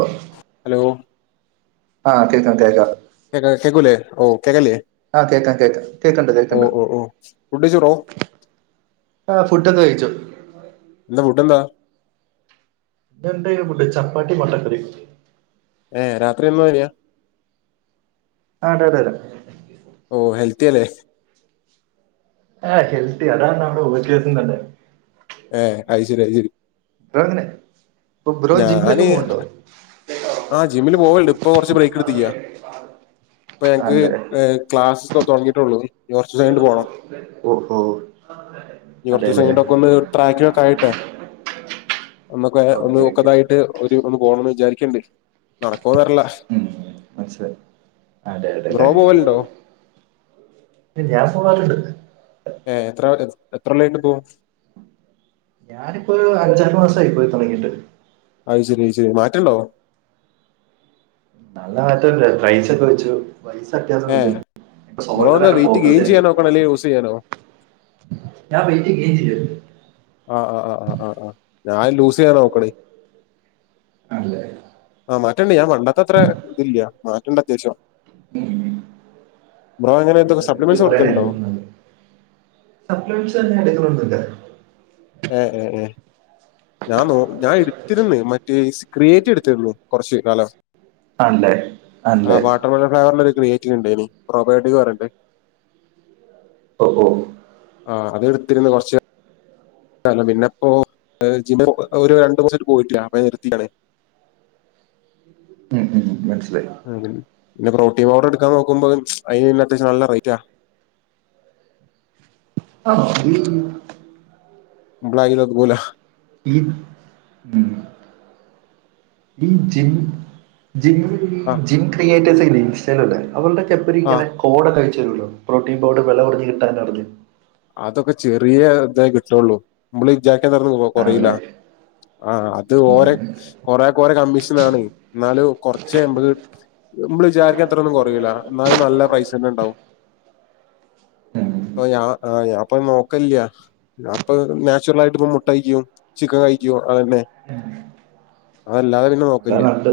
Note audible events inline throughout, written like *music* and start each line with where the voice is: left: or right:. right: ആ
left: ഹലോ
right: ആ, കേക്കാം കേക്കാം
left: കേക്കൂലേ, ഓ കെക്കാലിയ
right: ആഹ, കേക്കാം കേക്കാ കേക്കണ്ട് കേക്കണ്ട്
left: ഓ ഫുഡ് കഴിച്ചോ ബ്രോ
right: ആ ഫുഡ് ഒക്കെ കഴിച്ചു
left: എന്താ ഫുഡ് എന്താ
right: ഇത് എന്താ ചപ്പാത്തി മട്ട കറി യൊ..
left: ഏ രാത്രി എന്ന വരി *unintelligible*
right: ആ അതെ അതെ തെ..
left: ഓ ഹെൽത്തി അല്ലേ.
right: ആ ഹെൽത്തി അതാണ് നമ്മുടെ *unintelligible* തന്നെ..
left: ഏ അഹ്‌ശെരി അഹ്‌ ശെരി..
right: *unintelligible* ഇങ്ങനെ ഇപ്പോ ബ്രോ ജിമ്മിലൊക്കെ പോക്കുന്നുണ്ടോ..
left: ആഹ് ജിമ്മിൽ പോവല്ണ്ട് ഇപ്പൊ കുറച്ച് ബ്രേക്ക് എടുത്തിക്കയാ ഇപ്പൊ ഞങ്ങക്ക്
right: ആണല്ലേ
left: ക്ലാസ്.. തുടങ്ങിയിട്ടുള്ളൂ.. കുറച്ച് ദിവസം കഴിഞ്ഞിട്ട് പോണം
right: ഓഹോ.
left: ഇനി കുറച്ച് ദിവസം
right: അതെല്ലേ
left: കൈഞ്ഞിട്ട് ഒക്കെ ഒന്ന് ട്രാക്കിൽ ആയിട്ടെ.. ഒന്നൊക്കെ ഒന്ന്
right: ഓക്കെ ഓക്കെ
left: ഒക്കെതായിട്ട് ഒരു ഒന്ന് പോണംന്ന് വിചാരിക്ക്ണ്ട്.. നടക്കൊന്നാറില്ല..
right: ഉ മനസിലയി അതെ
left: ബ്രോ
right: അതെല്ലേ..
left: പോവലുണ്ടോ
right: പി ഞാൻ പോകാറുണ്ട്..
left: ഏ എത്ര *unintelligible* എത്ര *unintelligible* യിണ്ട് ഇപ്പോ..
right: ഞാനിപ്പോ ഒരു അഞ്ചാറു മാസമായി പോയി തുണങ്ങിയിട്ട്..
left: അത് ശരി ശരി മാറ്റണ്ടോ..
right: നല്ല മാറ്റല്ലെ പ്രൈസ ഒക്കെ വെച്ചു.. പൈസ അത്യാസം
left: ഏ
right: വച്ചി ഇപ്പ
left: ബ്രോ
right: *unintelligible*
left: എന്താ
right: തന്നെ
left: വെയിറ്റ്
right: ഫോക്കസ്സ്
left: ഗെയിൻ
right: ചൈത്
left: ചെയ്യാൻ
right: ആ..
left: നോക്കണോ അല്ലെ ലൂസ് ചെയ്യാനോ
right: ഞാൻ വേറ്റി. *unintelligible*
left: ആഹ് ആ ആ ആ ആ ആഹ് ഞാൻ ലൂസ്സെയ്യാനാ നോക്കണ്.
right: അതെ.
left: ആഹ് മാറ്റണ്ട് ഞാൻ പണ്ടത്തത്ര തി ല്ല്യ മാറ്റണ്ട് അത്യാവശ്യം.
right: ഉം.
left: ബ്രോ എങ്ങനെണ്.
right: *unintelligible* എടെ വന്നില്ല.
left: ഏഹ് ഏഹ് ഏഹ്. ഞാ ന്നോ ഞാ ഇട്ത്തിര്ന്ന് മറ്റേ സ് ക്രിയേറ്റ് എടുത്തിരുന്നു കാർച്ച് കാലം.
right: അണ്ടേ അല്ലേ?
left: *unintelligible* ഫ്ളാവറിൽ ഒര് ക്രിയെറ്റിവ് ണ്ടായ്നി പ്രോബയോഡിക് പറഞ്ഞ്ട്ട്.
right: ഓഹ് ഓഹ്.
left: ആഹ് അതെ ട്ത്തിരുന്നു കൊർച്ച് കാ അലം പിന്നെപ്പോ ജിം ഒരു രണ്ട് മുന്ന് സായിട്ട് പോയിട്ടില്ല അപ്പ നിർത്തി ഞാനാവ്.
right: ഉം ഉം മൻസ്സിലായി.
left: അ പിന്നെ പ്രോട്ടീൻ പൗഡർ ഇട്ക്കാ നോക്കുമ്പോ അയ്ന് പിന്നെ അത്യാശം നല്ല റേറ്റാ.
right: ആഹ് ഉം.
left: ബ്ലയ്ൽ ഒതുങ്ങുലാ.
right: ഇത് ഉം ഈ ജിം. ജിം
left: ആഹ്
right: ജിം ക്രിയേറ്റേഴ്സ് ഇല്ലെ ഇൻസ്റ്റെലുള്ള
left: ആഹ്
right: അവൾടെക്കെപ്പരിങ്ങനെ. കോട കഴിച്ചരുല്ലോ പ്രോട്ടീൻ പൗഡർ വെല കൊറഞ് കിട്ടാൻ അറിഞ്ഞു.
left: അതൊക്കെ ചെറിയ തെ കിട്ടൊള്ളൂ നമ്മള് വിചാരിക്കണത്ര കൊ കൊറയില്ല.
right: ആണല്ലേ
left: ആഹ് അത് ഓരെ.
right: ഉം.
left: കൊറേകൊരെ കമ്മീഷനാണ് ന്നാലു കൊർചെ ഞമ്പ. നമ്മള് വിചാരിക്ക്ണത്രൊന്നും കൊറയൂല. ന്നാലും നല്ല പൈസന്നെണ്ടാവും
right: ഉം.
left: അപ്പൊ ഞാ. ആഹ് ഞാപ്പോ നോക്കല്ല്യ. ഞാപ്പ നാച്ചുറൽ ആയിട്ട്പ്പൊ മുട്ടയ്ക്കും ചിക്കൻ കഴിക്കും അതന്നെ. അതല്ലാതെ പിന്നെ
right: അതാ
left: നോക്കല്ല്യ.
right: നല്ലത്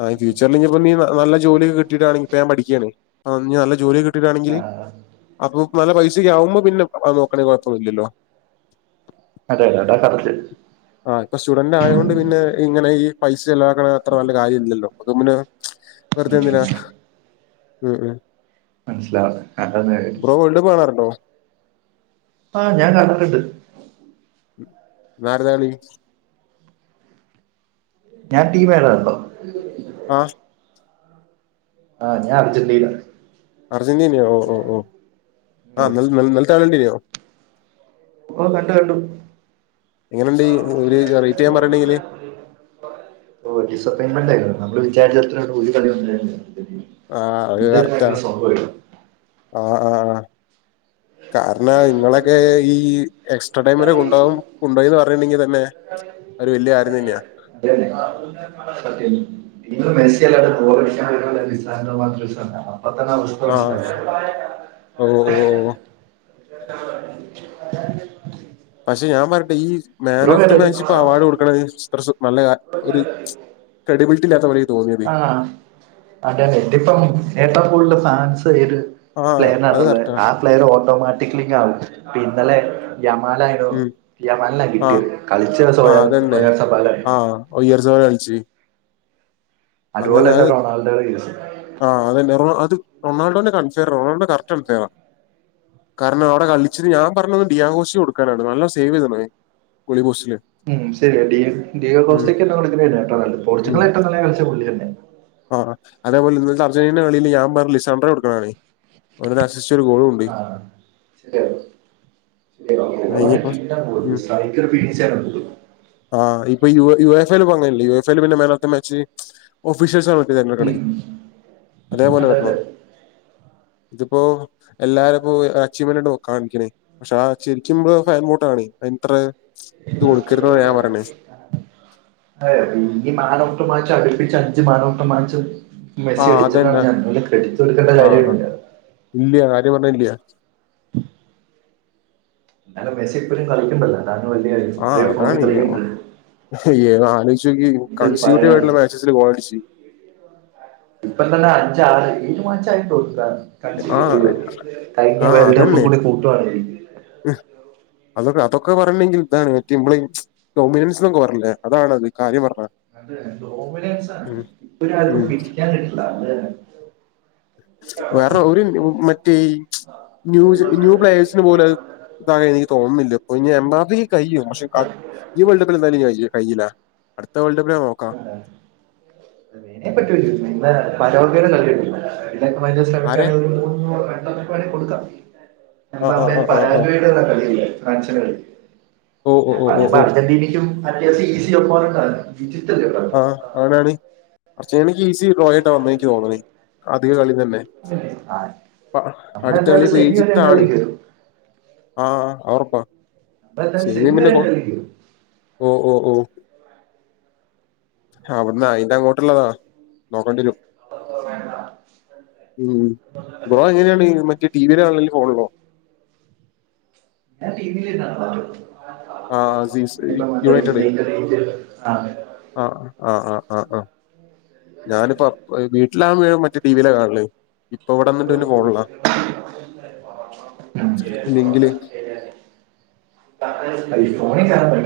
left: ആ
right: ഉം.
left: ഫ്യൂച്ചർൽ ഞ് ഇപ്പൊ നീ നല്ല ജോലിക്കെ കിട്ടിട്ടാണെങ്കിൽ പ്പ ഞാ പഠിക്ക്യാണ്. അ ഞ് നല്ല ജോല്യക്കെ കിട്ടിട്ടാണെങ്കിൽ
right: ആ.
left: അപ്പൊ നല്ല പൈസ- ത് യാവുമ്പോ പിന്നെ അ നോക്കണേ കൊയ്പൊന്നുല്ലല്ലോ.
right: അതെ അടാ കററ്റ്.
left: ആഹ് പ്പൊ സ്റ്റുഡന്റ് ആയതോണ്ട് പിന്നെ ഇങ്ങനെ ഈ പൈസെ ലവാക്കണെ അത്ര നല്ല കാര്യം ഇല്ലല്ലോ അപ്പൊ പിന്നെ. വെർതെ ന്തിനാ ഉം ഉം.
right: മനസ്സിലാവും അതാണ്
left: ബ്രോ വേൾഡപ്പ് കാണാറുണ്ടോ?
right: ആഹ് ഞാ കണ്ട്ട്ട്ണ്ട്.
left: ന്നാര്ത കളി?
right: ഞാ ടീമ *unintelligible* ണ്ടോ. ഉം.
left: ആഹ്.
right: ആഹ് ഞാ അർജന്റീന.
left: അർജന്റീന്യോ ഓഹ് ഓഹ് ഓഹ്
right: ഓ
left: ആ ന്നെൽ ന്നെൽത്തെ കള്യണ്ടിന്യോ?
right: ഓ കണ്ടു കണ്ടു
left: എങ്ങനണ്ട് ഒരു റേറ്റ് ഞാ പറിണ്ടെങ്കില്.
right: ഓ ഡിസപ്പയിൻമെന്റായിരുന്നു നമ്മൾ വിചാരിച്ചത്രണ്ട് ഒരു കളി. *unintelligible*
left: ആഹ് അ്
right: ഇന്ത്യ
left: കറക്റ്റ
right: ഭയങ്കര സംഭവമായിരുന്നു
left: ആഹ് ആഹ്. കാരണ ഇങ്ങളൊക്കെ ഈ എക്സ്ട്രാ ടൈം വരെ കൊണ്ടോവും. കൊണ്ടോയിന്ന് പർഞ്ട്ണ്ടെങ്കി തന്നെ ഒരു വല്ല്യ കാര്യം തന്നെയാ.
right: *unintelligible* അ. ഇ മെസ്സ്യല്ല ഗോളടിക്ക വിരണ മാത്ര *unintelligible* മറ്റന്നാ ഉഷ്കമസ്
left: ഒ ഒ ഓ
right: *unintelligible*
left: പക്ഷെ ഞാൻ പറയട്ടെ ഈ മാൻ
right: ബ്രോ
left: ഓഫ് ദ
right: കണ്ടിട്ടുണ്ടോ
left: മാച്ച് ഇപ്പൊ അവാർഡ് കൊടുക്കണത് അത്ര നല്ല ഒരു ക്രഡിബിലിറ്റി ഇല്ലാത്തപോലെ
right: ആഹ് അതെ അതെ ഇതിപ്പം ഏറ്റവും കൂടുതല് ഫാൻസ്ര്
left: ആഹ് അത്
right: പ്ലെയറിനാടത്തൊള്ള
left: കറക്റ്റാ
right: ആ പ്ലെയർ ഓട്ടോമാറ്റക്ലി ആകും പിന്നലെ യമാലായിടോ
left: ഉം
right: യമാൽനാ
left: ആഹ്
right: കിട്ടിയത് കളിച്ച് സ്വയം സ്വയം സപ്പാലായി
left: ഓ യാർ സെവൻ കളിച്
right: അതുപോല തന്നെ റൊണാൾഡോട കേസ്
left: ആ അതന്നെ അത് റൊണാൾഡോന കാണിച്ച റൊണാൾഡോ കറക്റ്റ് കൺ പ്ലെയെറാ കാരണം അവ്ടെ കളിച്ചത് ഞാൻ പറഞ്ഞത് ഡിയാഘോഷി കൊടു ക്കാനാണ് നല്ല സേവ് ചെയ്ത്ണെ ഗൊളി പോസ്റ്റില്
right: ഉം ശരിയാ ടി യോ
left: ഉം
right: കോസ്റ്റക്ക് എല്ലാം കൊടുക്കുന്നാരുന്നു ട്ടോ നല്ലത് പോർച്ചുകല് ഏറ്റവും നല്ല കളിച്ചെ പുള്ളി എന്നെയാ
left: ആ അതേപോലിന്നത്തെ അർജന്റീന കളിയില് ഞാൻ പറഞ് ലിസൻഡ്രോ കൊടുക്കണ കളീ ഒരു നശിച്ച ഒരു ഗോളുണ്ട്
right: ആഹ് ശെരിയ
left: അതിനിപ്പോ ഉം
right: *unintelligible* സൈക്കറ് പിടിച്ചാൽ പൊട്ടും
left: ആഹ് ഇപ്പ യൂ യു എഫ് എൽ പോങ്ങയില്ലേ യു എഫ് എൽ പിന്നെ മാനോഫ് ദി മാച്ച് ഓഫീഷ്യൽസാണെ
right: ഉം
left: *unintelligible* അതെപോലെ
right: അതെ അതെ
left: വെർണം ഇതിപ്പോ എല്ലാരുപ്പോ അച്ചീവ്മെന്റായിട്ടാ കാണിക്കണേ പക്ഷാ ശരിക്കു ബ്രോ ഫാൻ ബോട്ടാണ് അയ്നിത്ര
right: *unintelligible* അതെ ഈ മാനോഫ് ദി മാച്ച് അടുപ്പിച്ച് അഞ്ച് മാനോഫ് ദി മാച്ച് മെസ്സി
left: ആഹ്
right: അടിച്ചിട്ടാണ്
left: അതന്നെ
right: ഞാൻ നല്ല ക്രഡിറ്റ് കൊടുക്കണ്ട കാര്യില്ല
left: ഇല്യ ആരു പറഞ്ഞാ ഇല്യാ
right: എന്നാലും മെസ്സി ഇപ്പൊഴും കളിക്ക്ണ്ടല്ലോ അതാണ് വല്യ കാര്യം
left: ആ
right: ഇത്രയും ഫോമിൽ
left: അതാണ്
right: കളിക്കണ്ട്
left: ഏഹ് അലോയ്ചോക്കിയേ
right: ഇത്
left: കൺസ്യൂട്ടീവ്വ്
right: പറയാ
left: ആയിട്ടുള്ള മാച്ചസ് ഇത്രേ ഗോളടിച്ച്
right: ഇപ്പം തന്നെ അഞ്ചാറ് മിനിമംഅച്ചായിന്ന് തോന്ന്ട്ട
left: ആഹ്
right: *unintelligible* കഴിഞ്ഞ വേൾഡ് കപ്പ് കൂടി കൂട്ടുവാണെങ്കിൽ
left: ഹ് അതൊക്ക അതൊക്കെ പറയ്മെങ്കിൽ ഇതാണ് റ്റിബ്ലൈൻ ഡൊമിനൻസും സ്കോറല്ലേ അതാണത് കാര്യം പർഞാ
right: അത് എന്തോ ഡോമിനൻസാണ് ഇപ്പരാരും
left: ഉം
right: പിടിക്കാൻ കിട്ടില്ല
left: *unintelligible* വേറെ ഒരുൻ ഉം മറ്റേയ് ശ് ന്യൂജൻ ന്യൂപ്ലയേഴസിന് പോലെഅത് ഇതങ്ങനെ എനിക്ക് തോന്ന്ന്നില്ല ഇപ്പൊ ഇഞ്ഞ് എംബാബക്ക് കഴിയും പക്ഷെ കർ ഈ വേൾഡ് കപ്പിലെന്തായാലുംഇഞ്ഞ് കയു കയ്യില്ല അടുത്ത വേൾഡ് കപ്പിന്‌ നോക്കാം
right: *inaudible* എല്ലാ ചെക്കമ്മാരും
left: ആരെ
right: ശ്രമിക്കാണങ്കില് *unintelligible* കൊട്ക്കാ
left: ആഹ് ആഹ്
right: എമ്പാപ്പയെ
left: ആഹ് ആഹ് ആഹ്
right: പരാജയ വിട്ട്ള്ള കളിയില്ല ഫ്രാൻസിന്റെ കളി
left: ഓ ഓ ഓ ഓ
right: പറിമ്പൊ
left: ഓ
right: അർജന്റീനയ്ക്കും മറ്റേ സീസി അപ്പോണ്ട ഡിജിറ്റല്ലേ ഇപ്പോ
left: ആഹ് ആണ് ആണ് കൊറച്ചേണ്ങ്കി ഈസി ട്രോയിടോമെ ഇക്ക്തോന്ന്ണേ അത് കളി *unintelligible* നെ
right: അല്ലേ? ആ
left: പ അട്ത്ത
right: നമ്മളെന്തായാലും
left: കളിപ്പ
right: സെമി വരെ
left: ഈജിപ്താണ്
right: എന്തായാലും കയറും
left: ആ അവൊർപ്പാ
right: നമ്മളെന്തായാലും
left: സേമിയൻ
right: സെമി
left: പിന്നെ
right: വരെ
left: കൊറ
right: എന്തായാലും കയറും
left: ഓ ഓ ഓ അവ്ട്ന്ന് അയിന്റെ അങ്ങോട്ട്ള്ളതാ നോക്കേണ്ടിവരും
right: അപ്പപ്പൊവേണ്ട
left: ഉം ബ്രോ എങ്ങനെയാണ് മറ്റേ ടി വിലാണ്ല് ഫോണ്ലോ
right: ഞാൻ ടീവിലിരുന്നാ കാണല്
left: ആഹ് സീസ്
right: *inaudible* ഇപ്പ മറ്റേ
left: United
right: സ്പൈൻന്റെ *inaudible*
left: ah ah ah ah ah ah ഞാന്പ്പോ A വീട്ടിലാകുമ മറ്റേ ടീവീലാകാണ്ല് ലിങ്കില്
right: *unintelligible* അയ് ഫോണികേറാൻ *unintelligible*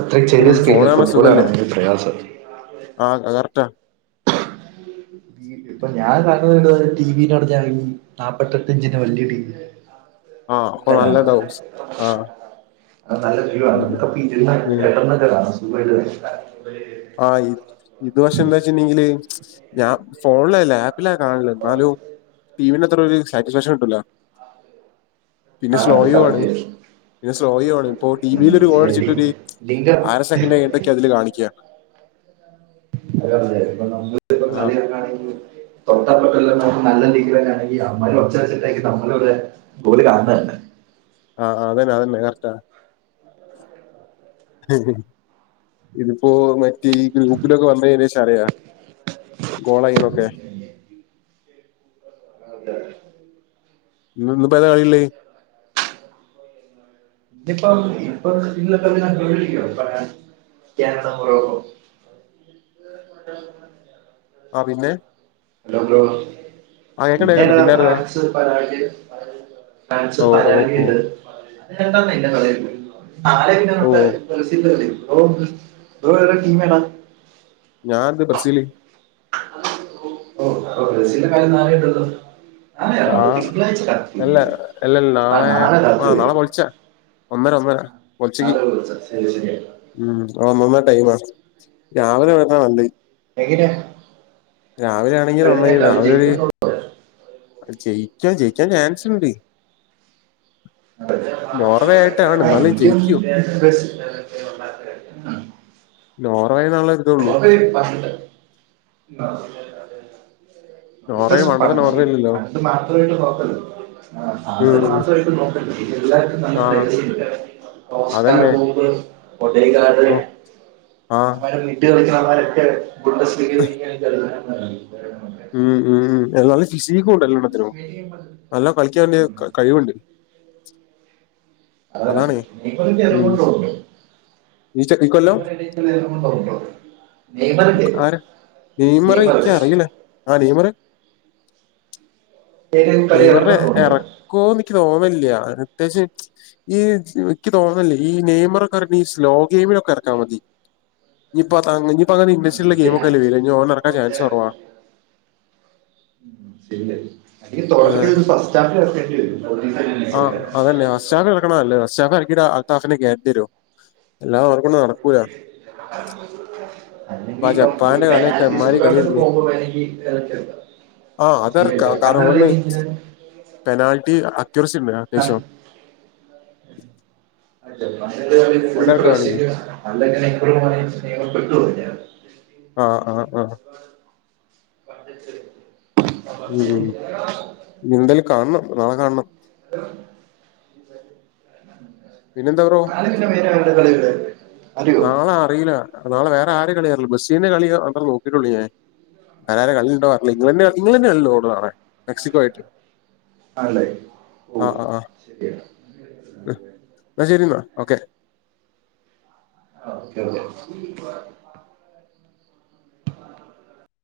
right: അത്രയും
left: ഉം
right: ചെിയ
left: ഫോണ്
right: സ്ക്രീനില്
left: കാണാൻ
right: ഫുട്ബോളാണാൻ
left: സുഖല്ലേ
right: ഭയങ്കരപ്രയാസാ
left: ആഹ് അത് കറക്റ്റാ
right: വീ ഇപ്പൊ ഞാൻ കണ്നത് ഇവിടെ ടി വിന്ന് പറഞ്ഞാല് നാപ്പത്തെട്ട്ഞ്ചിന്റെ വല്യ ടി വി
left: ആഹ് അപ്പൊ നല്ലതാവും ശ് ആഹ്
right: അ നല്ല വ്യൂ ആണ്
left: ഉം
right: എടക്ക് ഇരുന്ന്
left: ഉം
right: കെടന്നൊക്കെ കാണും സഖായിട്ട് കാണും
left: ആയിറ്റ് ഇതുവക്ഷെ എന്താച്ച്ട്ട്ണ്ട്ങ്കില് ഞാംഫോണ്ലല്ല ആപ്പിലാ കാണ്ല് ഇന്നാലും ടീമന് അത്ര ഒര് സാറ്റിസ്ഫാക്ഷൻ കിട്ടൂല പിന്നെ
right: ആഹ് അത്
left: സ്ലോയുആണ് പിന്നെ സ്ലോയുആണ് ഇപ്പോ ടി വീ ലൊരു ഗോൾ
right: കറക്റ്റ്
left: അടിച്ചിട്ട് ഒര്
right: ലിംഗം
left: അര സെക്കൻഡൈഞിടക്കെ അതില് കാണിക്ക്യാ
right: അല്ല പിന്നെ ഇപ്പം നമ്മള് ഇപ്പം
left: ആഹ്
right: കളിയാക്കാണെങ്കില് തൊട്ടപ്പർത്ത്ള്ള മൻ നല്ല രീയിയിലന്നാണെങ്കി അമ്മായി ഒച്ചവെച്ചിട്ടായിരിക്കും നമ്മളവ്‌രെ ഓല് കാൺണന്നെ.
left: ആഹ് ആഹ് അതെന്നെ അതന്നെ കററ്റാ. ഇതിപ്പോ മെ ഈ ഗ്രൂപ്പിലൊക്കെ വന്നെഴിയിന് ശേഷം അറിയാ കോളയിനൊക്കെ
right: ആഹ് ഉണ്ട്
left: ഇന്ന് ഇന്നിപ്പതാ കളില്ലേ
right: ഇപ്പം ഇപ്പം ഇന്നത്ത കളി ഞാൻ ഗോളടിക്കോ പറയാൻ കാനഡ, മൊറോക്കോ
left: ആ പിന്നെ.
right: Hello bro.
left: ആഹ് കേക്കണ്ട് കേക്കണ്ട്
right: പിന്നേതാ
left: പിന്നാരതാ
right: ഫ്രാൻസ് പരാഗ് ഫ്രാൻസ്
left: ഓ ഓ ഓ
right: പരാഗിയിണ്ട് *unintelligible* ഇല്ല കളികളിക്കുമ്പോ നാളെ പിന്ന
left: ഓ
right: വേ ബ്രസീൽ ബ്രസീൽ ഓ ബ്രോടെ ടീമേതാ
left: ഞാത് ബ്രസീല്.
right: ഓ അപ്പോ ബ്രസീല്ന്റെ കളിന്നല്ലേ ഇടോള്ളൂ
left: ആഹ് അല്ല അല്ലൽ
right: ആ
left: നാളെ ആ
right: രാത്രി
left: നാളെ
right: വരും
left: പൊൽച്ച. ഒന്നര ഒന്നര പൊൽച്ച്ക്ക്.
right: നാളെ വിളിച്ചാ ശരി ശരി
left: ഉം ഒന്നാരാ ടൈമ രാവിലെ വര്ണ നല്ലത്
right: എങ്ങനെയാ
left: രാവിലാണെങ്കി
right: എങ്ങനെയാ
left: നന്നായിന്
right: കളി
left: രാവിലൊരു
right: ജയിക്കുമെന്നോ
left: ജയിക്ക്യ ജയിക്ക്യാൻ ചാൻസുണ്ട്.
right: ആ എനിക്കും
left: ജയിക്കൂ
right: ബ്രസീൽ
left: നോർവേന്നുള്ളത്
right: ഓഹേ പണ്ട്
left: നോർവേ
right: അത്യാവിശം
left: പണ്ടത്തെ
right: പട്
left: നോർവേ അല്ലല്ലോ
right: അത് മാത്രമായിട്ട് നോക്കല്ലോ ആ അത്
left: ഉം
right: മാത്രായിട്ട് നോക്കല്ല് ഇ എല്ലാർക്കും നല്ല
left: ആഹ്
right: സൈണ്ട്സ്ണ്ട് ഓസ്കാർ
left: അതന്നെ
right: പോപ്പ് കൊടേ കാട്
left: ഓ ആഹ്
right: കുത്തിരുന്നു കളിക്കുന്നവൻമാരൊക്കെ ഗുഡ സ്തീക്ക്‌ നീരു
left: ഉം ഉം ഉ എല്ലാർക്കും ഫിസീക്കുണ്ടല്ലോടാത്തിനും നല്ലാ കളിക്കാന് കഴിവുണ്ട്
right: അതാ
left: അതാണ്
right: ഇപ്പൊന്നും
left: ഉം
right: *unintelligible* തോന്നോ
left: ഈ ചെക്കൻ കൊ
right: നെയ്മ കൊണ്ടോവുട്ടോ നെയ്മറല്ലേ
left: ആരാ
right: നെയ്മറ്
left: ഇക്ക് അറിയില്ല ആ നെയ്മറ്
right: ഏതെങ്കിലും കളി
left: നെയ്മറിനെ
right: ഇറങ്ങും
left: എറ ക്കൊ ന്നിക്ക് തോന്ന്ല്ല്യ *unintelligible* പ്രേത്യേച്ച് ഈ ഇക്ക് തോന്ന്ല്ലേ ഈ നെയ്മറൊക്കെ എറ ഈ സ്ലോ ഗെയിമിലൊക്കെ എറക്കാ മതി ഇഞ്പ്പതാങ് ഇഞ്പ്പ അങ്ങനെ ഇൻവെസ്സില്ലെ ഗെയിമൊക്കെല്ലെ
right: കൊണ്ടുണ്ടോ
left: വേരാ ഇഞ്പ്പൊ ഓനറക്കാൻ ചാൻസ് കൊറവാ
right: ശരിയ
left: ഏഹ്
right: *unintelligible* ഫസ്റ്റ് ഹാഫിന് അറക്കേണ്ടി വെരും തോറ്റിട്ടിലെങ്കി
left: ആഹ് അതന്നെ അഷാദ് ക്ക്ണല്ലേ പക്ഷെ അതായിരിക്കുല അൽത്താഫിനെ കേറ്റണ്ടിയെരും അല്ലാതെ ഓനെക്കൊണ്ട് നടക്കൂല
right: അല്ലെങ്കി
left: ഇപ്പൊ ആ
right: ഇപ്പം ഒരു
left: ജപ്പാന്റെ കളിയൊക്കെ
right: പെനാൽറ്റി
left: എമ്മാരി
right: ഷൂട്ടൗട്ട്‌ ഒക്കെ പോകുമ്പോ *unintelligible*
left: ആഹ് അതർക്കാം കാരണം ഓന്ന് പെനാൽറ്റി അക്ക്യൂറസി ഉണ്ട്
right: ന-
left: അത്യാവശ്യം
right: പണ്ടത്തെ കളി ഫുൾ ബ്രസീൽ
left: അതിറക്കാണെങ്കിൽ
right: അല്ലെങ്കി ഇപ്പൊ ഓനെ സ്നേഹം കിട്ടൂല
left: ആഹ് ആഹ് ആഹ്
right: *unintelligible*
left: ഉം ന്തായലും കാണണം നാളെ കാണണം പിന്നെന്താ ബ്രോ
right: നാള പിന്നെ വേറ ആരുടെ കളികള്? അറിയോ
left: നാളെ അറീല നാളെ വേറെ ആരെ കളിയാറീല ബ്രസീൽനെ കളിയൊ അത്രേ നോക്കിട്ടൊള്ളൂ ഞാൻ ആരാര കളി ണ്ടോ അർളി ഇങ്ങളെന്നെ ഇങ്ങളെന്നേണ് *unintelligible* മെക്സിക്കോയിറ്റ്
right: ആണ്ലെ ഓഹ് ശെരിയ
left: ഇന്നാ ശരി ഇന്നാ ഓക്കെ
right: ആ ഓക്കേ ഓക്കേ *inaudible* *inaudible*